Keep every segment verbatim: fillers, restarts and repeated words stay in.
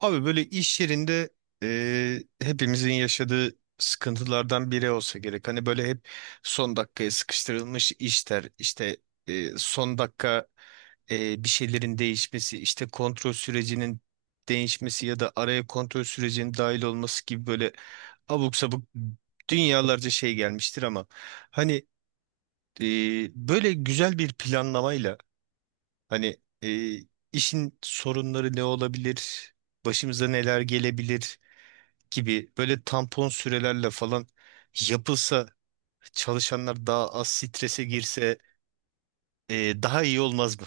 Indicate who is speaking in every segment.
Speaker 1: Abi böyle iş yerinde e, hepimizin yaşadığı sıkıntılardan biri olsa gerek. Hani böyle hep son dakikaya sıkıştırılmış işler, işte e, son dakika, e, bir şeylerin değişmesi, işte kontrol sürecinin değişmesi ya da araya kontrol sürecinin dahil olması gibi böyle abuk sabuk dünyalarca şey gelmiştir. Ama hani e, böyle güzel bir planlamayla, Hani e, işin sorunları ne olabilir, başımıza neler gelebilir gibi böyle tampon sürelerle falan yapılsa, çalışanlar daha az strese girse, e, daha iyi olmaz mı?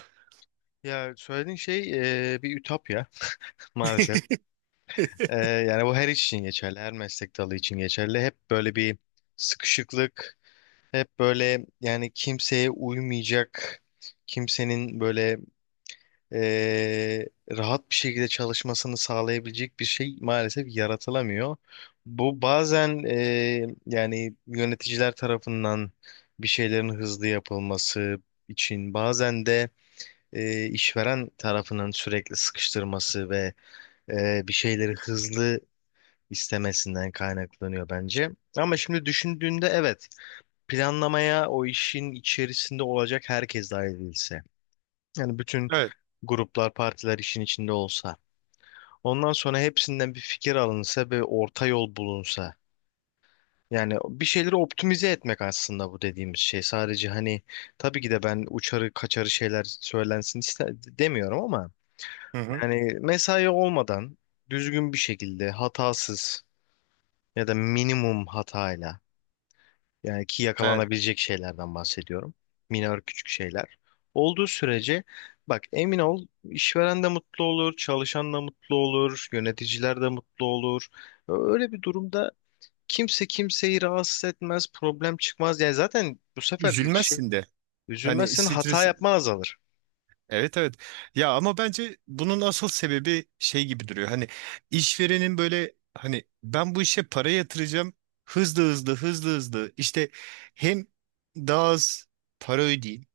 Speaker 2: Ya söylediğin şey e, bir ütopya maalesef. E, yani bu her iş için geçerli, her meslek dalı için geçerli. Hep böyle bir sıkışıklık, hep böyle yani kimseye uymayacak, kimsenin böyle e, rahat bir şekilde çalışmasını sağlayabilecek bir şey maalesef yaratılamıyor. Bu bazen e, yani yöneticiler tarafından bir şeylerin hızlı yapılması için, bazen de e, işveren tarafının sürekli sıkıştırması ve e, bir şeyleri hızlı istemesinden kaynaklanıyor bence. Ama şimdi düşündüğünde evet, planlamaya o işin içerisinde olacak herkes dahil edilse. Yani bütün
Speaker 1: Evet.
Speaker 2: gruplar, partiler işin içinde olsa. Ondan sonra hepsinden bir fikir alınsa ve orta yol bulunsa. Yani bir şeyleri optimize etmek aslında bu dediğimiz şey. Sadece hani tabii ki de ben uçarı kaçarı şeyler söylensin iste demiyorum ama
Speaker 1: Hı hı.
Speaker 2: Yani mesai olmadan düzgün bir şekilde hatasız ya da minimum hatayla, yani ki
Speaker 1: Evet.
Speaker 2: yakalanabilecek şeylerden bahsediyorum. Minör küçük şeyler. Olduğu sürece bak, emin ol, işveren de mutlu olur, çalışan da mutlu olur, yöneticiler de mutlu olur. Öyle bir durumda kimse kimseyi rahatsız etmez, problem çıkmaz. Yani zaten bu sefer şey,
Speaker 1: Üzülmezsin de. Hani
Speaker 2: üzülmezsin, hata
Speaker 1: stres,
Speaker 2: yapma azalır.
Speaker 1: evet, evet. Ya ama bence bunun asıl sebebi şey gibi duruyor. Hani işverenin böyle, hani ben bu işe para yatıracağım, hızlı hızlı hızlı hızlı İşte hem daha az para ödeyeyim.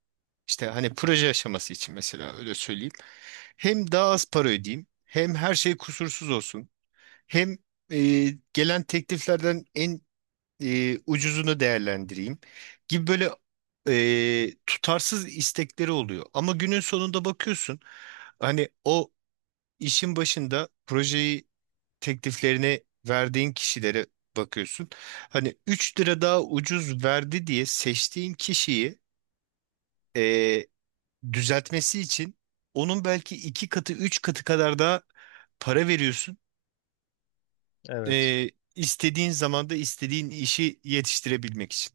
Speaker 1: İşte hani proje aşaması için mesela öyle söyleyeyim. Hem daha az para ödeyeyim, hem her şey kusursuz olsun, hem e, gelen tekliflerden en e, ucuzunu değerlendireyim gibi böyle e, tutarsız istekleri oluyor. Ama günün sonunda bakıyorsun, hani o işin başında projeyi, tekliflerini verdiğin kişilere bakıyorsun. Hani üç lira daha ucuz verdi diye seçtiğin kişiyi düzeltmesi için onun belki iki katı, üç katı kadar daha para veriyorsun.
Speaker 2: Evet.
Speaker 1: Ee, istediğin zamanda istediğin işi yetiştirebilmek için.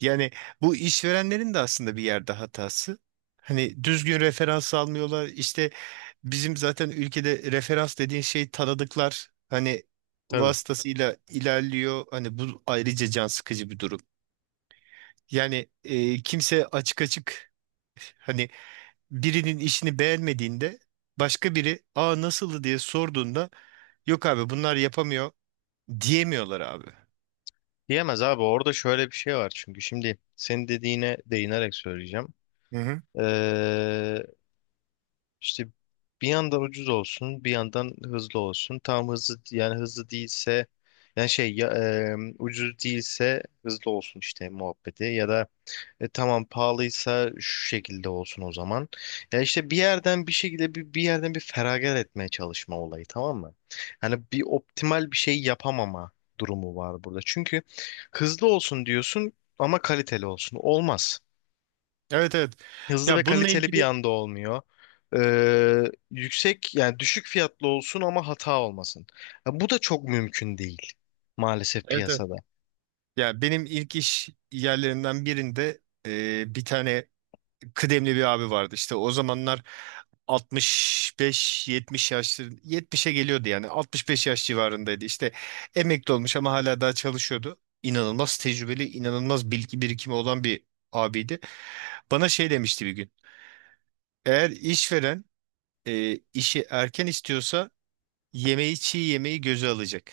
Speaker 1: Yani bu işverenlerin de aslında bir yerde hatası. Hani düzgün referans almıyorlar. İşte bizim zaten ülkede referans dediğin şey tanıdıklar. Hani
Speaker 2: Tabii.
Speaker 1: vasıtasıyla ilerliyor. Hani bu ayrıca can sıkıcı bir durum. Yani e, kimse açık açık, hani birinin işini beğenmediğinde, başka biri aa nasıldı diye sorduğunda, yok abi bunlar yapamıyor diyemiyorlar abi.
Speaker 2: Diyemez abi, orada şöyle bir şey var, çünkü şimdi senin dediğine değinerek söyleyeceğim.
Speaker 1: Hı hı.
Speaker 2: Ee, işte bir yandan ucuz olsun, bir yandan hızlı olsun. Tam hızlı, yani hızlı değilse yani şey ya, e, ucuz değilse hızlı olsun işte muhabbeti, ya da e tamam, pahalıysa şu şekilde olsun o zaman. Ya işte bir yerden, bir şekilde bir, bir yerden bir feragat etmeye çalışma olayı, tamam mı? Hani bir optimal bir şey yapamama durumu var burada. Çünkü hızlı olsun diyorsun ama kaliteli olsun. Olmaz.
Speaker 1: Evet, evet.
Speaker 2: Hızlı ve
Speaker 1: Ya bununla
Speaker 2: kaliteli bir
Speaker 1: ilgili,
Speaker 2: anda olmuyor. Ee, yüksek yani düşük fiyatlı olsun ama hata olmasın. Ya bu da çok mümkün değil maalesef
Speaker 1: evet, evet.
Speaker 2: piyasada.
Speaker 1: Ya benim ilk iş yerlerinden birinde e, bir tane kıdemli bir abi vardı. İşte o zamanlar altmış beş yetmiş yaşları, yetmişe geliyordu, yani altmış beş yaş civarındaydı. İşte emekli olmuş ama hala daha çalışıyordu. İnanılmaz tecrübeli, inanılmaz bilgi birikimi olan bir abiydi. Bana şey demişti bir gün. Eğer işveren e, işi erken istiyorsa yemeği çiğ yemeği göze alacak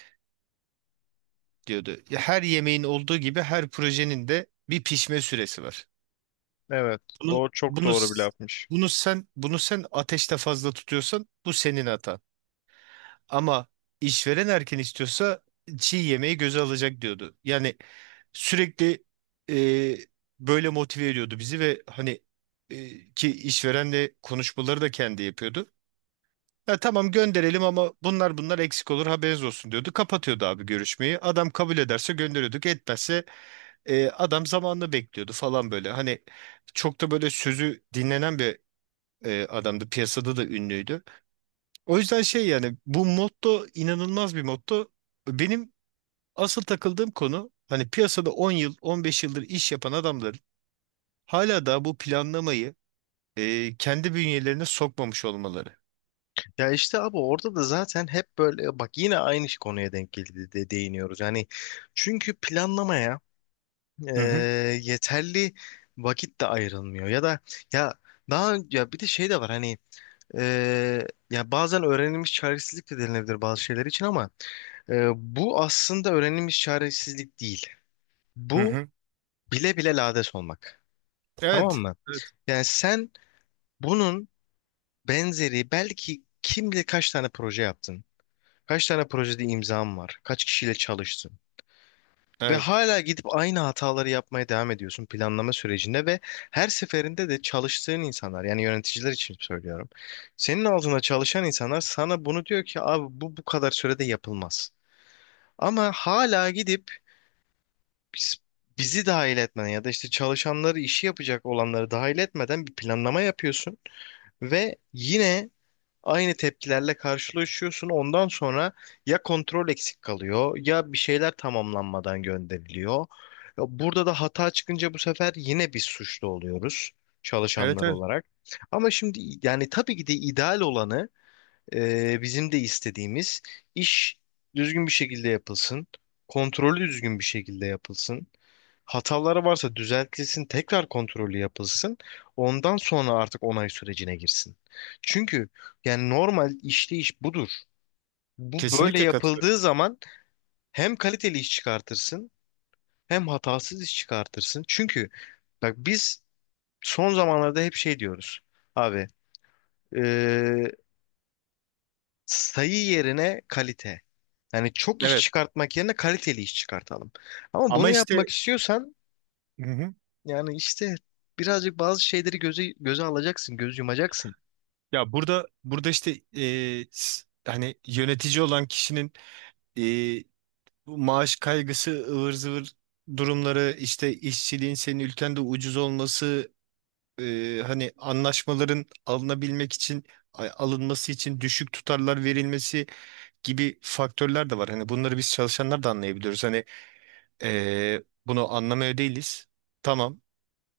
Speaker 1: diyordu. Her yemeğin olduğu gibi her projenin de bir pişme süresi var.
Speaker 2: Evet,
Speaker 1: Bunu
Speaker 2: doğru, çok
Speaker 1: bunu
Speaker 2: doğru bir
Speaker 1: s-
Speaker 2: lafmış.
Speaker 1: bunu sen bunu sen ateşte fazla tutuyorsan bu senin hatan. Ama işveren erken istiyorsa çiğ yemeği göze alacak diyordu. Yani sürekli e, böyle motive ediyordu bizi ve hani e, ki işverenle konuşmaları da kendi yapıyordu. Ya tamam gönderelim, ama bunlar bunlar eksik olur, haberiniz olsun diyordu. Kapatıyordu abi görüşmeyi. Adam kabul ederse gönderiyorduk. Etmezse e, adam zamanını bekliyordu falan böyle. Hani çok da böyle sözü dinlenen bir e, adamdı. Piyasada da ünlüydü. O yüzden şey, yani bu motto inanılmaz bir motto. Benim asıl takıldığım konu, hani piyasada on yıl on beş yıldır iş yapan adamların hala da bu planlamayı e, kendi bünyelerine sokmamış olmaları.
Speaker 2: Ya işte abi, orada da zaten hep böyle bak, yine aynı konuya denk geldi de değiniyoruz. Yani çünkü planlamaya e,
Speaker 1: Hı hı,
Speaker 2: yeterli vakit de ayrılmıyor, ya da ya daha ya bir de şey de var hani, e, ya bazen öğrenilmiş çaresizlik de denilebilir bazı şeyler için, ama e, bu aslında öğrenilmiş çaresizlik değil.
Speaker 1: hı
Speaker 2: Bu
Speaker 1: hı.
Speaker 2: bile bile lades olmak. Tamam
Speaker 1: Evet.
Speaker 2: mı?
Speaker 1: Evet.
Speaker 2: Yani sen bunun benzeri belki kim bilir kaç tane proje yaptın. Kaç tane projede imzam var? Kaç kişiyle çalıştın? Ve
Speaker 1: Evet.
Speaker 2: hala gidip aynı hataları yapmaya devam ediyorsun planlama sürecinde, ve her seferinde de çalıştığın insanlar, yani yöneticiler için söylüyorum. Senin altında çalışan insanlar sana bunu diyor ki abi, bu bu kadar sürede yapılmaz. Ama hala gidip biz- bizi dahil etmeden ya da işte çalışanları, işi yapacak olanları dahil etmeden bir planlama yapıyorsun ve yine aynı tepkilerle karşılaşıyorsun. Ondan sonra ya kontrol eksik kalıyor, ya bir şeyler tamamlanmadan gönderiliyor. Ya Burada da hata çıkınca bu sefer yine biz suçlu oluyoruz,
Speaker 1: Evet.
Speaker 2: çalışanlar
Speaker 1: Evet.
Speaker 2: olarak. Ama şimdi yani tabii ki de ideal olanı, ee, bizim de istediğimiz iş düzgün bir şekilde yapılsın. Kontrolü düzgün bir şekilde yapılsın. Hataları varsa düzeltilsin, tekrar kontrolü yapılsın. Ondan sonra artık onay sürecine girsin. Çünkü yani normal işleyiş budur. Bu böyle
Speaker 1: Kesinlikle katılıyorum.
Speaker 2: yapıldığı zaman hem kaliteli iş çıkartırsın, hem hatasız iş çıkartırsın. Çünkü bak, biz son zamanlarda hep şey diyoruz. Abi, sayı yerine kalite. Yani çok iş
Speaker 1: Evet.
Speaker 2: çıkartmak yerine kaliteli iş çıkartalım. Ama
Speaker 1: Ama
Speaker 2: bunu yapmak
Speaker 1: işte,
Speaker 2: istiyorsan
Speaker 1: hı hı.
Speaker 2: yani işte birazcık bazı şeyleri göze, göze alacaksın, göz yumacaksın.
Speaker 1: Ya burada burada işte, e, s- hani yönetici olan kişinin bu maaş kaygısı, ıvır zıvır durumları, işte işçiliğin senin ülkende ucuz olması, e, hani anlaşmaların alınabilmek için, a- alınması için düşük tutarlar verilmesi gibi faktörler de var. Hani bunları biz çalışanlar da anlayabiliyoruz. Hani e, bunu anlamaya değiliz. Tamam,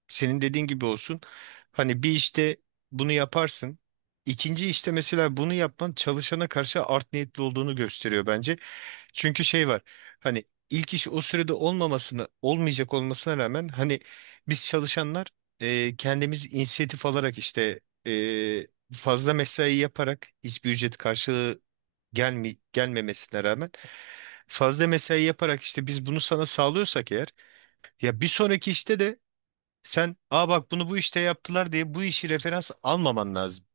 Speaker 1: senin dediğin gibi olsun. Hani bir işte bunu yaparsın. İkinci işte mesela bunu yapman çalışana karşı art niyetli olduğunu gösteriyor bence. Çünkü şey var. Hani ilk iş o sürede olmamasını, olmayacak olmasına rağmen, hani biz çalışanlar e, kendimiz inisiyatif alarak, işte e, fazla mesai yaparak, hiçbir ücret karşılığı gelmi gelmemesine rağmen fazla mesai yaparak işte biz bunu sana sağlıyorsak eğer, ya bir sonraki işte de sen, aa bak bunu bu işte yaptılar diye bu işi referans almaman lazım.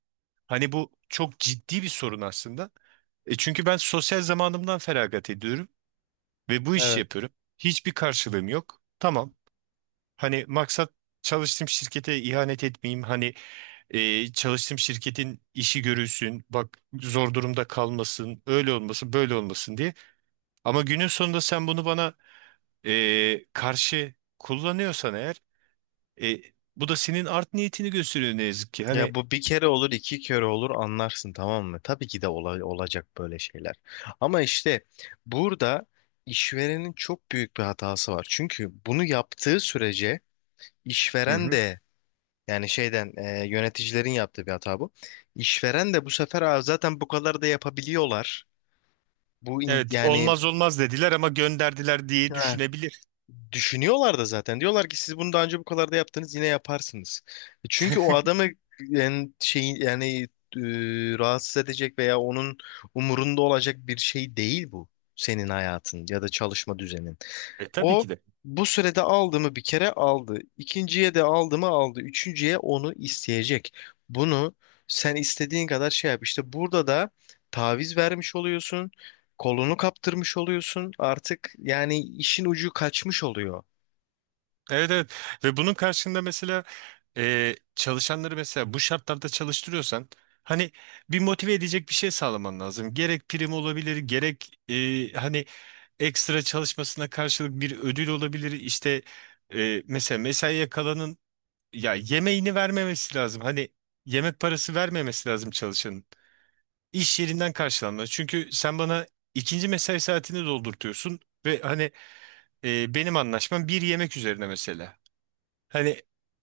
Speaker 1: Hani bu çok ciddi bir sorun aslında. E çünkü ben sosyal zamanımdan feragat ediyorum ve bu işi
Speaker 2: Evet.
Speaker 1: yapıyorum. Hiçbir karşılığım yok. Tamam. Hani maksat çalıştığım şirkete ihanet etmeyeyim. Hani e, çalıştığım şirketin işi görülsün, bak zor durumda kalmasın, öyle olmasın, böyle olmasın diye. Ama günün sonunda sen bunu bana e, karşı kullanıyorsan eğer, e, bu da senin art niyetini gösteriyor ne yazık ki.
Speaker 2: Ya
Speaker 1: Hani
Speaker 2: bu bir kere olur, iki kere olur, anlarsın tamam mı? Tabii ki de ola- olacak böyle şeyler. Ama işte burada işverenin çok büyük bir hatası var. Çünkü bunu yaptığı sürece
Speaker 1: hı
Speaker 2: işveren
Speaker 1: hı.
Speaker 2: de, Yani şeyden e, yöneticilerin yaptığı bir hata bu. İşveren de bu sefer, "Aa, zaten bu kadar da yapabiliyorlar. Bu in-
Speaker 1: Evet,
Speaker 2: yani
Speaker 1: olmaz olmaz dediler ama gönderdiler diye
Speaker 2: ha,
Speaker 1: düşünebilir.
Speaker 2: düşünüyorlar da zaten. Diyorlar ki siz bunu daha önce bu kadar da yaptınız, yine yaparsınız." E Çünkü o adamı yani, şey, yani e, rahatsız edecek veya onun umurunda olacak bir şey değil bu. Senin hayatın ya da çalışma düzenin.
Speaker 1: E tabii
Speaker 2: O,
Speaker 1: ki de.
Speaker 2: bu sürede aldı mı, bir kere aldı. İkinciye de aldı mı, aldı. Üçüncüye onu isteyecek. Bunu sen istediğin kadar şey yap. İşte burada da taviz vermiş oluyorsun. Kolunu kaptırmış oluyorsun. Artık yani işin ucu kaçmış oluyor.
Speaker 1: Evet, evet, ve bunun karşında mesela e, çalışanları mesela bu şartlarda çalıştırıyorsan, hani bir motive edecek bir şey sağlaman lazım. Gerek prim olabilir, gerek e, hani ekstra çalışmasına karşılık bir ödül olabilir. İşte e, mesela mesaiye kalanın ya yemeğini vermemesi lazım. Hani yemek parası vermemesi lazım çalışanın. İş yerinden karşılanmalı. Çünkü sen bana ikinci mesai saatini doldurtuyorsun ve hani e, benim anlaşmam bir yemek üzerine mesela. Hani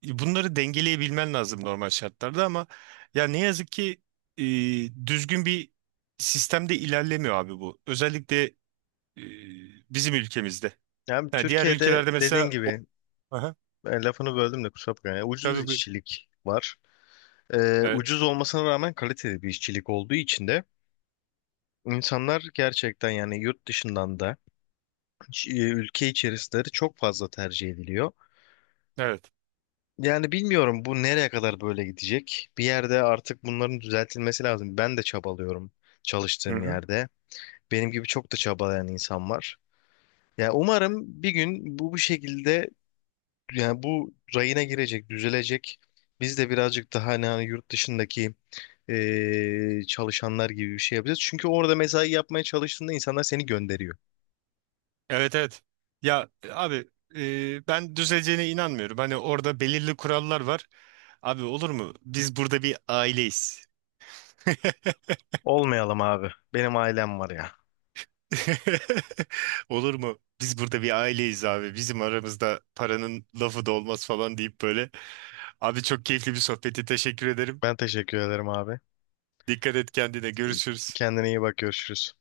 Speaker 1: e, bunları dengeleyebilmen lazım normal şartlarda, ama ya ne yazık ki e, düzgün bir sistemde ilerlemiyor abi bu. Özellikle e, bizim ülkemizde.
Speaker 2: Yani
Speaker 1: Ha, diğer
Speaker 2: Türkiye'de
Speaker 1: ülkelerde
Speaker 2: dediğin
Speaker 1: mesela o...
Speaker 2: gibi,
Speaker 1: Aha,
Speaker 2: e, lafını böldüm de kusura bakma. Yani ucuz
Speaker 1: tabii buyur.
Speaker 2: işçilik var. E,
Speaker 1: Evet,
Speaker 2: ucuz olmasına rağmen kaliteli bir işçilik olduğu için de insanlar gerçekten, yani yurt dışından da ç- e, ülke içerisleri çok fazla tercih ediliyor.
Speaker 1: evet.
Speaker 2: Yani bilmiyorum bu nereye kadar böyle gidecek. Bir yerde artık bunların düzeltilmesi lazım. Ben de çabalıyorum
Speaker 1: Hı
Speaker 2: çalıştığım
Speaker 1: hı.
Speaker 2: yerde. Benim gibi çok da çabalayan insan var. Yani umarım bir gün bu bu şekilde yani bu rayına girecek, düzelecek. Biz de birazcık daha hani, hani yurt dışındaki e, çalışanlar gibi bir şey yapacağız. Çünkü orada mesai yapmaya çalıştığında insanlar seni gönderiyor.
Speaker 1: Evet, evet. Ya e, abi, e, ben düzeleceğine inanmıyorum. Hani orada belirli kurallar var. Abi olur mu? Biz burada bir aileyiz.
Speaker 2: Olmayalım abi. Benim ailem var ya.
Speaker 1: Olur mu? Biz burada bir aileyiz abi. Bizim aramızda paranın lafı da olmaz falan deyip böyle. Abi çok keyifli bir sohbeti. Teşekkür ederim.
Speaker 2: Ben teşekkür ederim abi.
Speaker 1: Dikkat et kendine. Görüşürüz.
Speaker 2: Kendine iyi bak, görüşürüz.